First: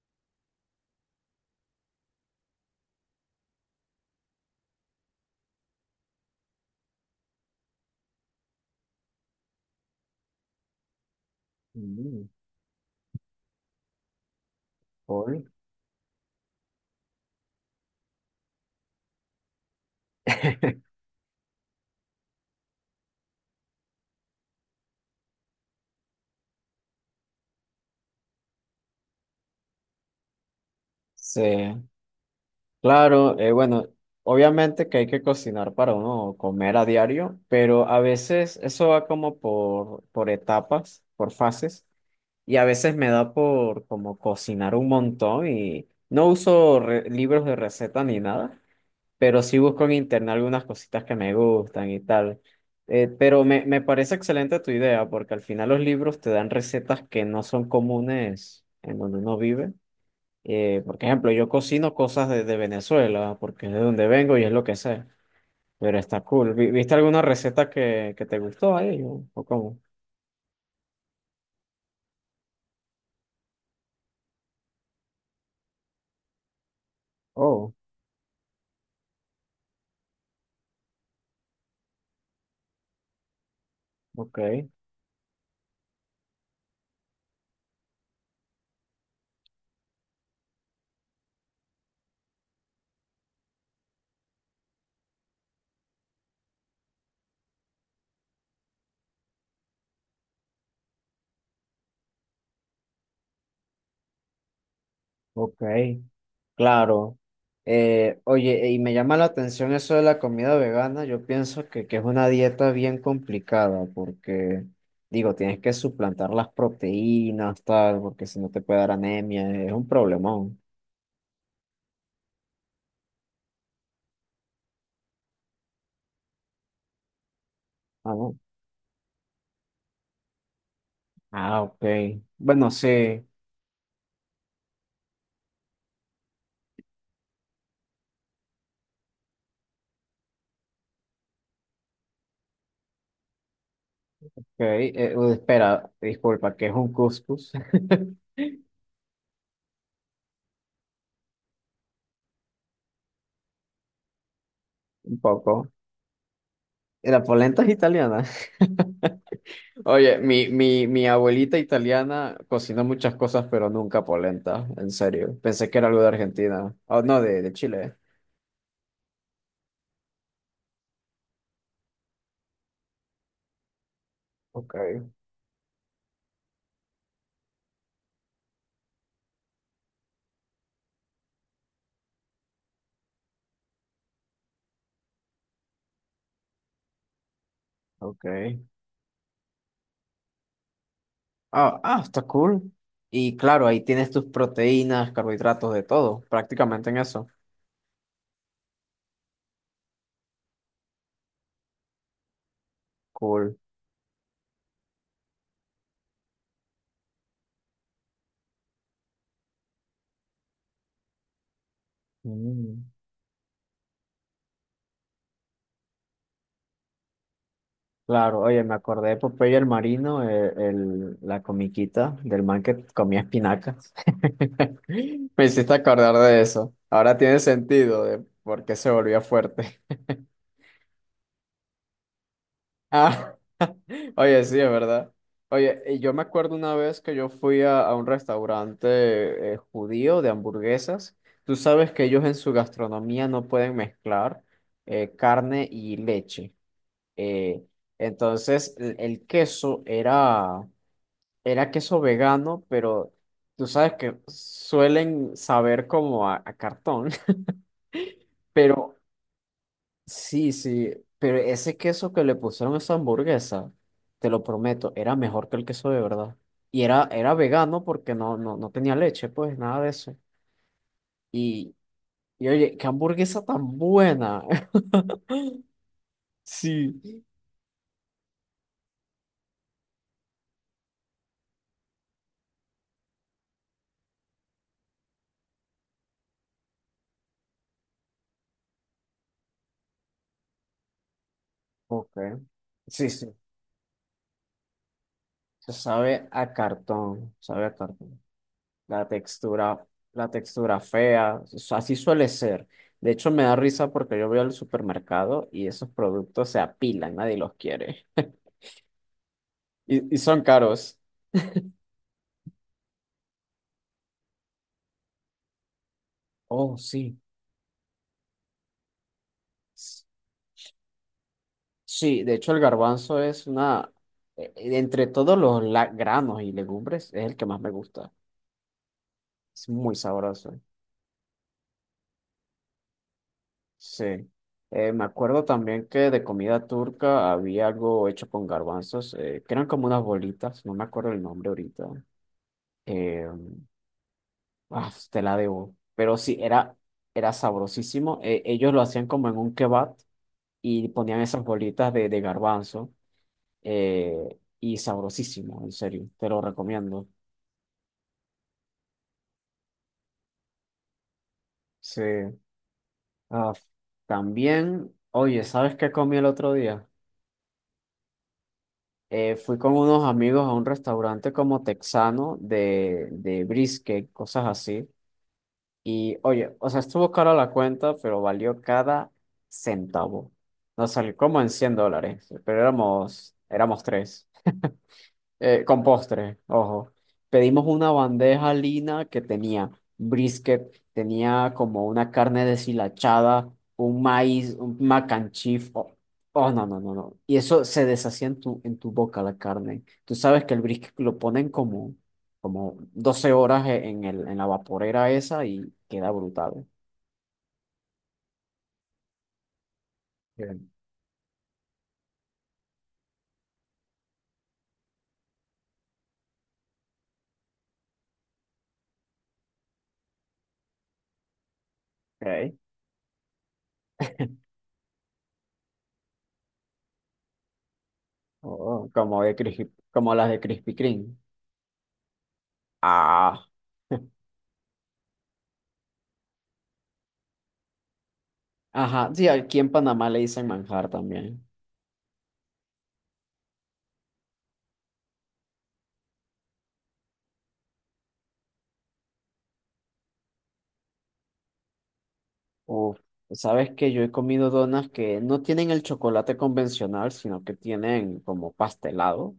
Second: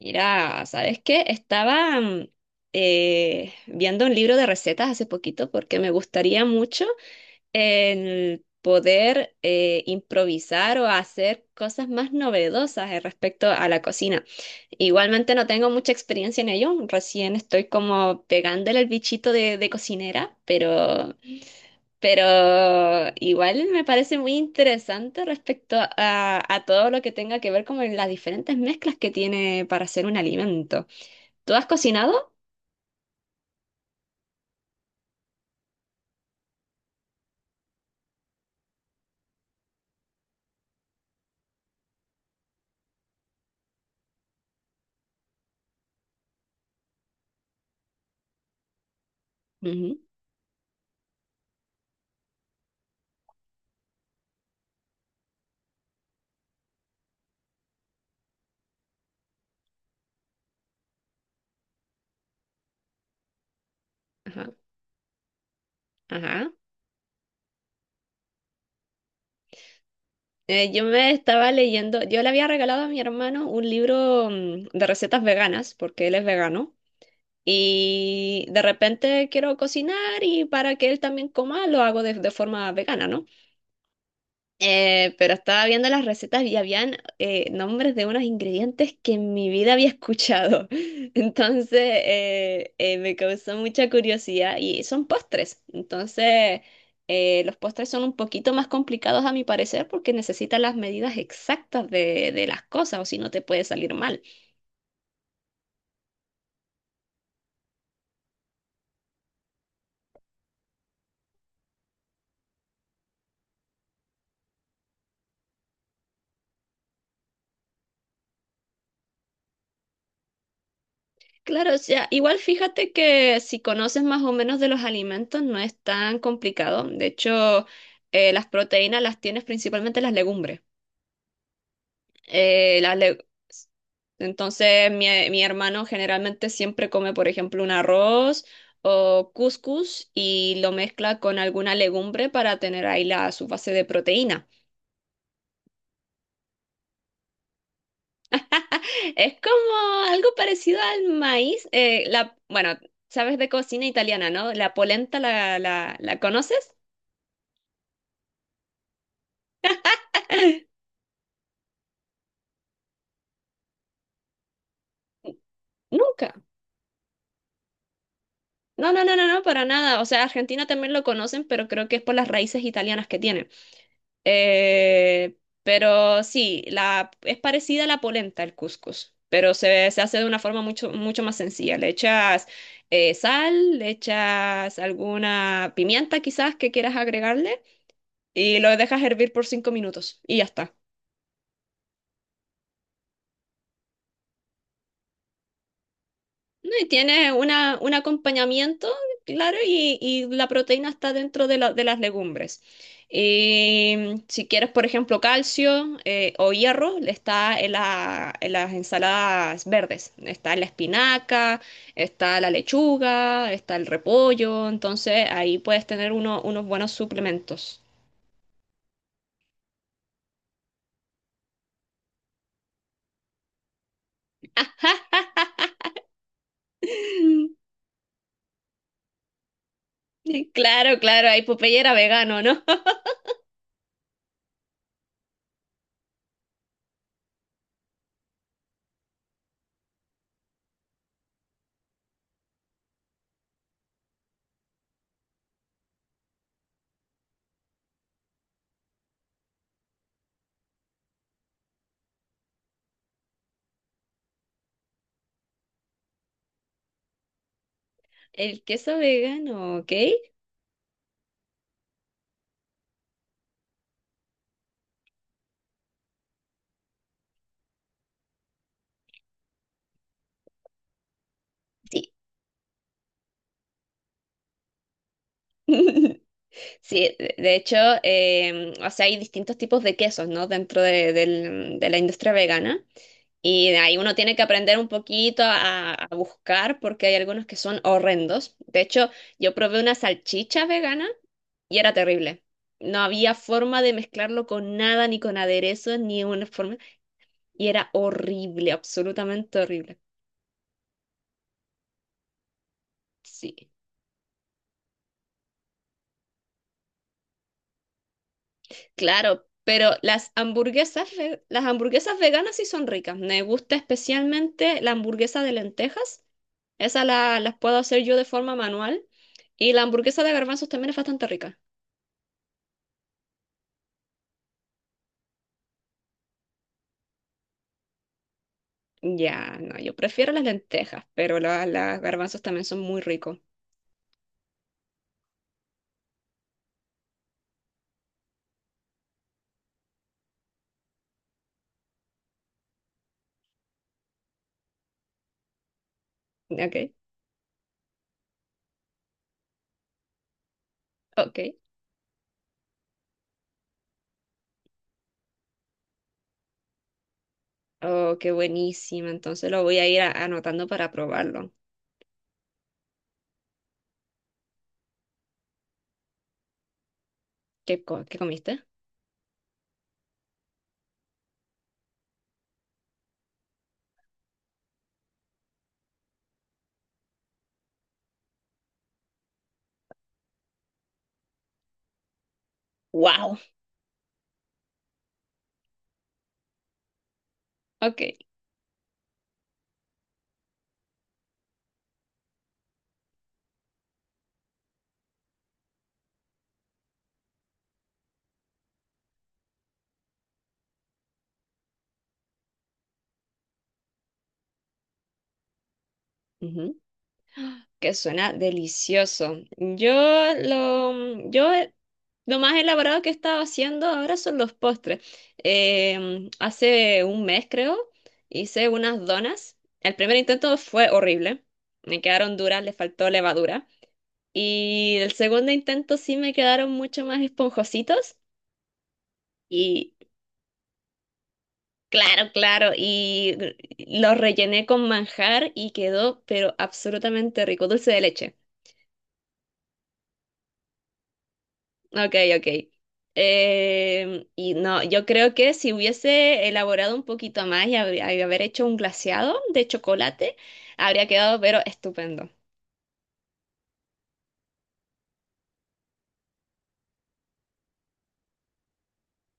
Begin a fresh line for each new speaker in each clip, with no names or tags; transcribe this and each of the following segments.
Mira, ¿sabes qué? Estaba viendo un libro de recetas hace poquito porque me gustaría mucho el poder improvisar o hacer cosas más
Mm,
novedosas respecto a la cocina. Igualmente
hoy.
no tengo mucha experiencia en ello, recién estoy como pegándole el bichito de cocinera, pero igual me parece muy interesante respecto a todo lo que tenga que ver como las diferentes mezclas que tiene para hacer un alimento.
Sí,
¿Tú has cocinado?
claro, bueno, obviamente que hay que cocinar para uno comer a diario, pero a veces eso va como por etapas, por fases, y a veces me da por como cocinar un montón y no uso libros de receta ni nada, pero sí busco en
Ujú.
internet algunas cositas que me gustan y tal. Pero me parece excelente tu idea, porque al final los libros te dan recetas que no son comunes en donde uno vive. Por ejemplo, yo cocino cosas de Venezuela, porque es de donde vengo y es
Ajá,
lo que sé, pero está
ajá.
cool. ¿Viste alguna receta que te gustó ahí? ¿O cómo?
Yo me estaba leyendo, yo le había regalado a mi hermano un libro de recetas veganas, porque él es vegano,
Oh,
y de repente quiero cocinar y para que él también coma, lo hago de forma vegana, ¿no?
ok,
Pero estaba viendo las recetas y habían nombres de unos ingredientes que en mi vida había escuchado. Entonces me causó mucha curiosidad y son postres. Entonces los postres son un poquito más complicados a mi parecer porque necesitan las medidas exactas de las cosas o si no te puede salir mal.
ok, claro. Oye, y me llama la atención eso de la comida vegana. Yo pienso que es una dieta bien complicada, porque, digo, tienes que suplantar las proteínas, tal, porque si no te puede dar anemia, es un problemón.
Claro, o sea, igual fíjate que si conoces más o menos de los alimentos no es tan complicado. De hecho,
Ah, no.
las proteínas las tienes principalmente en las legumbres.
Ah, ok. Bueno,
eh, las
sí.
le- Entonces, mi hermano generalmente siempre come, por ejemplo, un arroz o couscous y lo mezcla con alguna legumbre para tener ahí la, su base de proteína.
Ok, espera, disculpa, ¿que es un couscous?
Es como algo parecido al maíz. Bueno, sabes de cocina italiana, ¿no? La
Un
polenta,
poco.
la conoces?
La polenta es italiana. Oye, mi abuelita italiana cocinó muchas cosas, pero nunca polenta, en serio. Pensé que era algo de
Nunca.
Argentina. Oh, no, de Chile.
No, no, no, no, no, para nada. O sea, Argentina también lo conocen, pero creo que es por las raíces italianas que tiene.
Ok,
Eh, pero sí, es parecida a la polenta, el cuscús, pero se hace de una forma mucho, mucho más sencilla. Le echas sal, le echas alguna pimienta quizás que quieras agregarle
ok.
y lo dejas hervir por 5 minutos y ya está.
Está cool. Y claro, ahí tienes tus proteínas, carbohidratos, de todo,
No, y
prácticamente en eso.
tiene una, un acompañamiento, claro, y la proteína está dentro de las legumbres.
Cool.
Y si quieres, por ejemplo, calcio o hierro, está en las ensaladas verdes. Está la espinaca, está la
Mm.
lechuga, está el repollo. Entonces, ahí puedes tener unos buenos suplementos.
Claro, oye, me acordé de Popeye el Marino, la comiquita del man que comía espinacas. Me hiciste acordar de eso. Ahora tiene sentido de por qué se volvía fuerte.
Claro, claro, ahí Popeye era vegano, ¿no?
Ah, oye, sí, es verdad. Oye, y yo me acuerdo una vez que yo fui a un restaurante judío de hamburguesas. Tú sabes que ellos en su gastronomía no pueden mezclar carne y leche. Eh, entonces, el queso era. Era queso vegano, pero tú sabes que suelen saber como a cartón.
El queso
Pero
vegano, ¿ok?
sí, pero ese queso que le pusieron a esa hamburguesa, te lo prometo, era mejor que el queso de verdad. Era, era vegano porque no tenía leche, pues nada de eso. Y,
Sí.
y oye, qué hamburguesa tan buena. Sí.
Sí, de hecho, o sea, hay distintos tipos de quesos, ¿no? Dentro de la industria vegana. Y de ahí uno tiene que aprender un poquito a buscar porque hay algunos que son horrendos. De hecho, yo probé una salchicha vegana y era
Ok.
terrible. No
Sí, sí.
había forma de mezclarlo con nada, ni con
se
aderezos, ni
Sabe
una
a
forma.
cartón, sabe
Y
a
era
cartón.
horrible,
La
absolutamente
textura,
horrible.
la textura fea, así suele ser. De hecho, me
Sí.
da risa porque yo voy al supermercado y esos productos se apilan, nadie los quiere.
Claro, pero
Y
las
son caros.
hamburguesas, las hamburguesas veganas sí son ricas. Me gusta especialmente la hamburguesa de lentejas.
Oh,
Esa
sí.
las puedo hacer yo de forma manual. Y la
S-
hamburguesa de garbanzos también es bastante rica.
Sí, de hecho el garbanzo es una, entre todos los granos y legumbres, es el que más me gusta.
Ya,
Es
no,
muy
yo prefiero las
sabroso.
lentejas, pero las garbanzos también son muy ricos.
Sí. Me acuerdo también que de comida turca había algo hecho con garbanzos, que eran como unas bolitas, no me acuerdo el nombre ahorita. Eh, Ah, pues, te la debo. Pero sí, era,
Ok,
era sabrosísimo. Ellos lo hacían como en un kebab y ponían
ok.
esas bolitas de garbanzo. Eh, y sabrosísimo, en serio. Te lo recomiendo.
Oh, qué buenísima. Entonces lo voy a ir anotando para probarlo.
Sí. Ah, también, oye, ¿sabes qué comí el otro día?
¿Qué, qué comiste?
Fui con unos amigos a un restaurante como texano de brisket, cosas así. Y oye, o sea, estuvo cara la cuenta, pero valió cada centavo. Nos salió como en $100, pero
¡Wow!
éramos tres. Con postre, ojo. Pedimos una
Ok.
bandeja lina que tenía brisket, tenía como una carne deshilachada, un maíz, un mac and cheese. Oh, oh, no, no, no, no. Y eso se deshacía en tu boca la carne. Tú sabes que el brisket lo ponen como 12 horas en en la vaporera esa y queda brutal.
Ujú, que suena delicioso.
Bien.
Yo Lo más elaborado que he estado haciendo ahora son los postres. Hace 1 mes, creo, hice unas donas. El primer intento fue horrible. Me quedaron
Okay.
duras, le faltó levadura. Y el segundo intento sí me quedaron mucho más esponjositos.
Oh, como de
Y
como las de Krispy Kreme.
claro, claro. Y
Ah.
los rellené con manjar y quedó, pero absolutamente rico, dulce de leche.
Ajá, sí, aquí en Panamá le dicen manjar también.
Ok, ok. Y no, yo creo que si hubiese elaborado un poquito más y haber hecho un glaseado de chocolate, habría quedado pero estupendo.
Uf, sabes que yo he comido donas que no tienen el chocolate convencional, sino que tienen como pastelado,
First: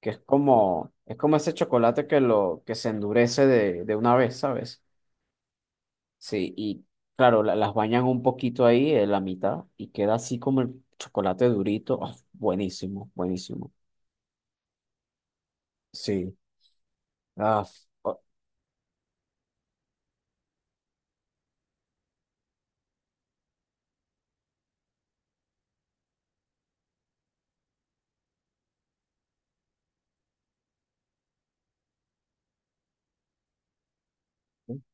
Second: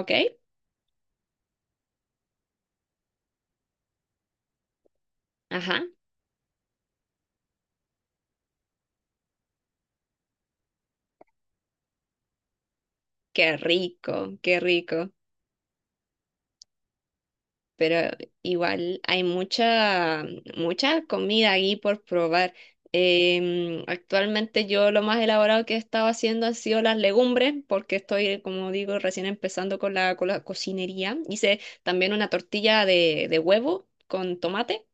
que es como ese chocolate que que se endurece de una vez, ¿sabes?
Ajá.
Sí, y claro, las bañan un poquito ahí en la mitad y queda así como el chocolate durito. Ah, buenísimo,
Qué
buenísimo.
rico, qué rico.
Sí.
Pero
Oh,
igual hay mucha, mucha comida ahí por probar. Actualmente yo lo más elaborado que he estado haciendo han sido las legumbres, porque estoy, como digo, recién empezando con la cocinería. Hice también una tortilla de huevo con tomate.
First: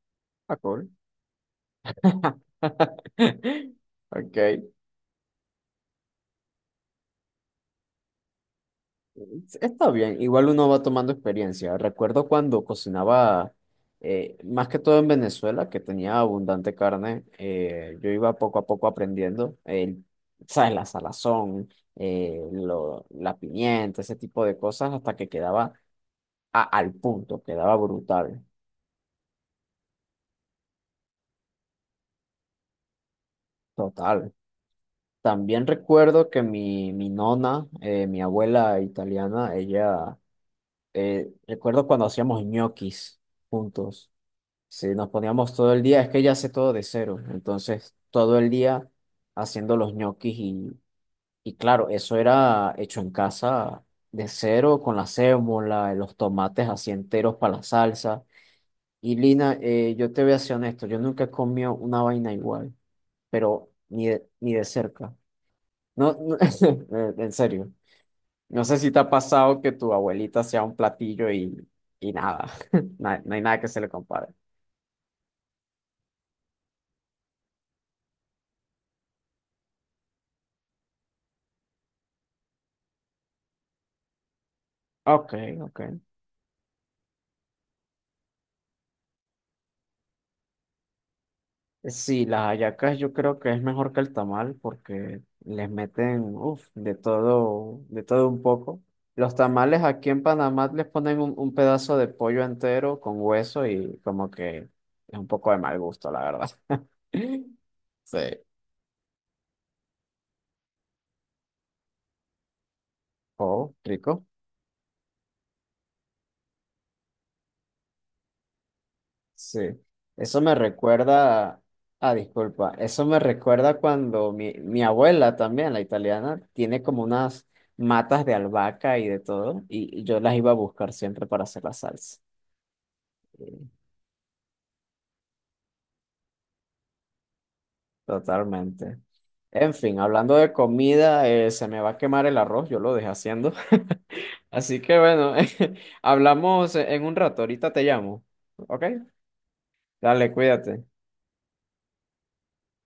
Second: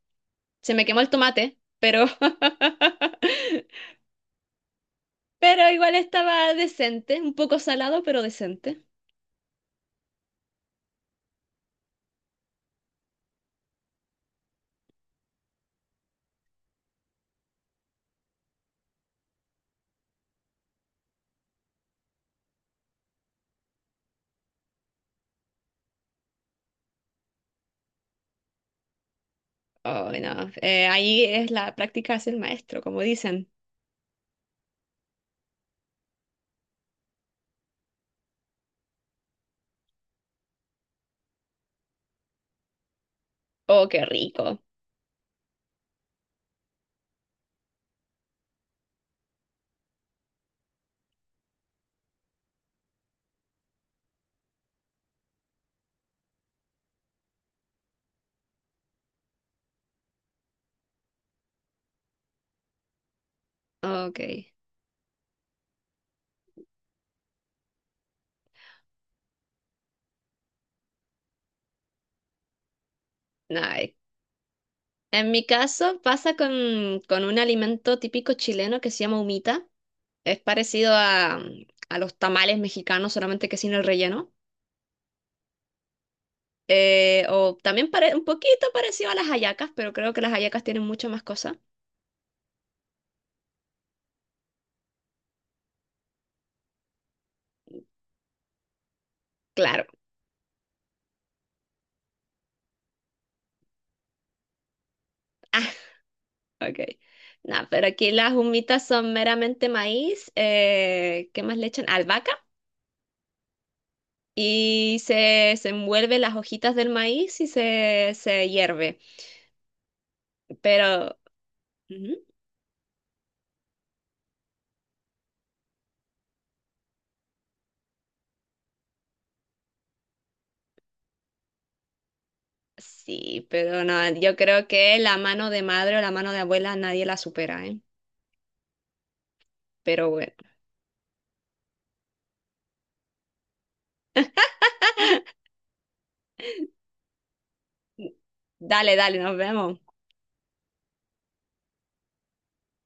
ah,
Se me
cool.
quemó el tomate, pero,
Ok.
pero igual estaba decente, un poco salado, pero decente.
Sí, está bien, igual uno va tomando experiencia. Recuerdo cuando cocinaba, más que todo en Venezuela, que tenía abundante carne, yo iba poco a poco aprendiendo, el, ¿sabes? La salazón, la pimienta, ese tipo de cosas, hasta que quedaba al punto, quedaba brutal,
Oh, no. Ahí es la práctica, es el maestro, como dicen.
total. También recuerdo que mi nona, mi abuela italiana, ella, recuerdo cuando hacíamos ñoquis
Oh, qué
juntos.
rico.
Sí, nos poníamos todo el día, es que ella hace todo de cero, entonces todo el día haciendo los ñoquis y claro, eso era hecho en casa de cero con la sémola, los tomates así enteros para la salsa. Y Lina, yo te voy a ser honesto, yo nunca he comido una vaina igual, pero ni
Ok,
de, ni de cerca. No, no, en serio, no sé si te ha pasado que tu abuelita sea un platillo y nada, no hay no hay nada que se le
nice.
compare.
En mi caso pasa con un alimento típico chileno que se llama humita. Es parecido a los tamales mexicanos, solamente que sin el relleno.
Ok, ok.
O también un poquito parecido a las hallacas, pero creo que las hallacas tienen mucho más cosas.
Sí, las hallacas yo creo que es mejor que el tamal porque les meten, uf, de todo un poco. Los tamales
Claro.
aquí en Panamá les ponen un pedazo de pollo entero con hueso y como que es un poco de
Ah,
mal gusto, la verdad.
ok. No, pero aquí
Sí.
las humitas son meramente maíz. ¿Qué más le echan? Albahaca.
Oh, rico.
Y se envuelve las hojitas del maíz y se hierve.
Sí, eso me
Pero...
recuerda, ah,
ujú.
disculpa, eso me recuerda cuando mi abuela también, la italiana, tiene como unas matas de albahaca y de todo, y yo las iba a buscar siempre para hacer la salsa.
Sí,
Sí,
pero no, yo creo que la mano de madre o la mano de abuela nadie la supera, ¿eh?
totalmente. En fin,
Pero bueno,
hablando de comida, se me va a quemar el arroz, yo lo dejé haciendo. Así que bueno, hablamos en un rato, ahorita te llamo, ¿ok?
dale, dale, nos vemos.
Dale, cuídate.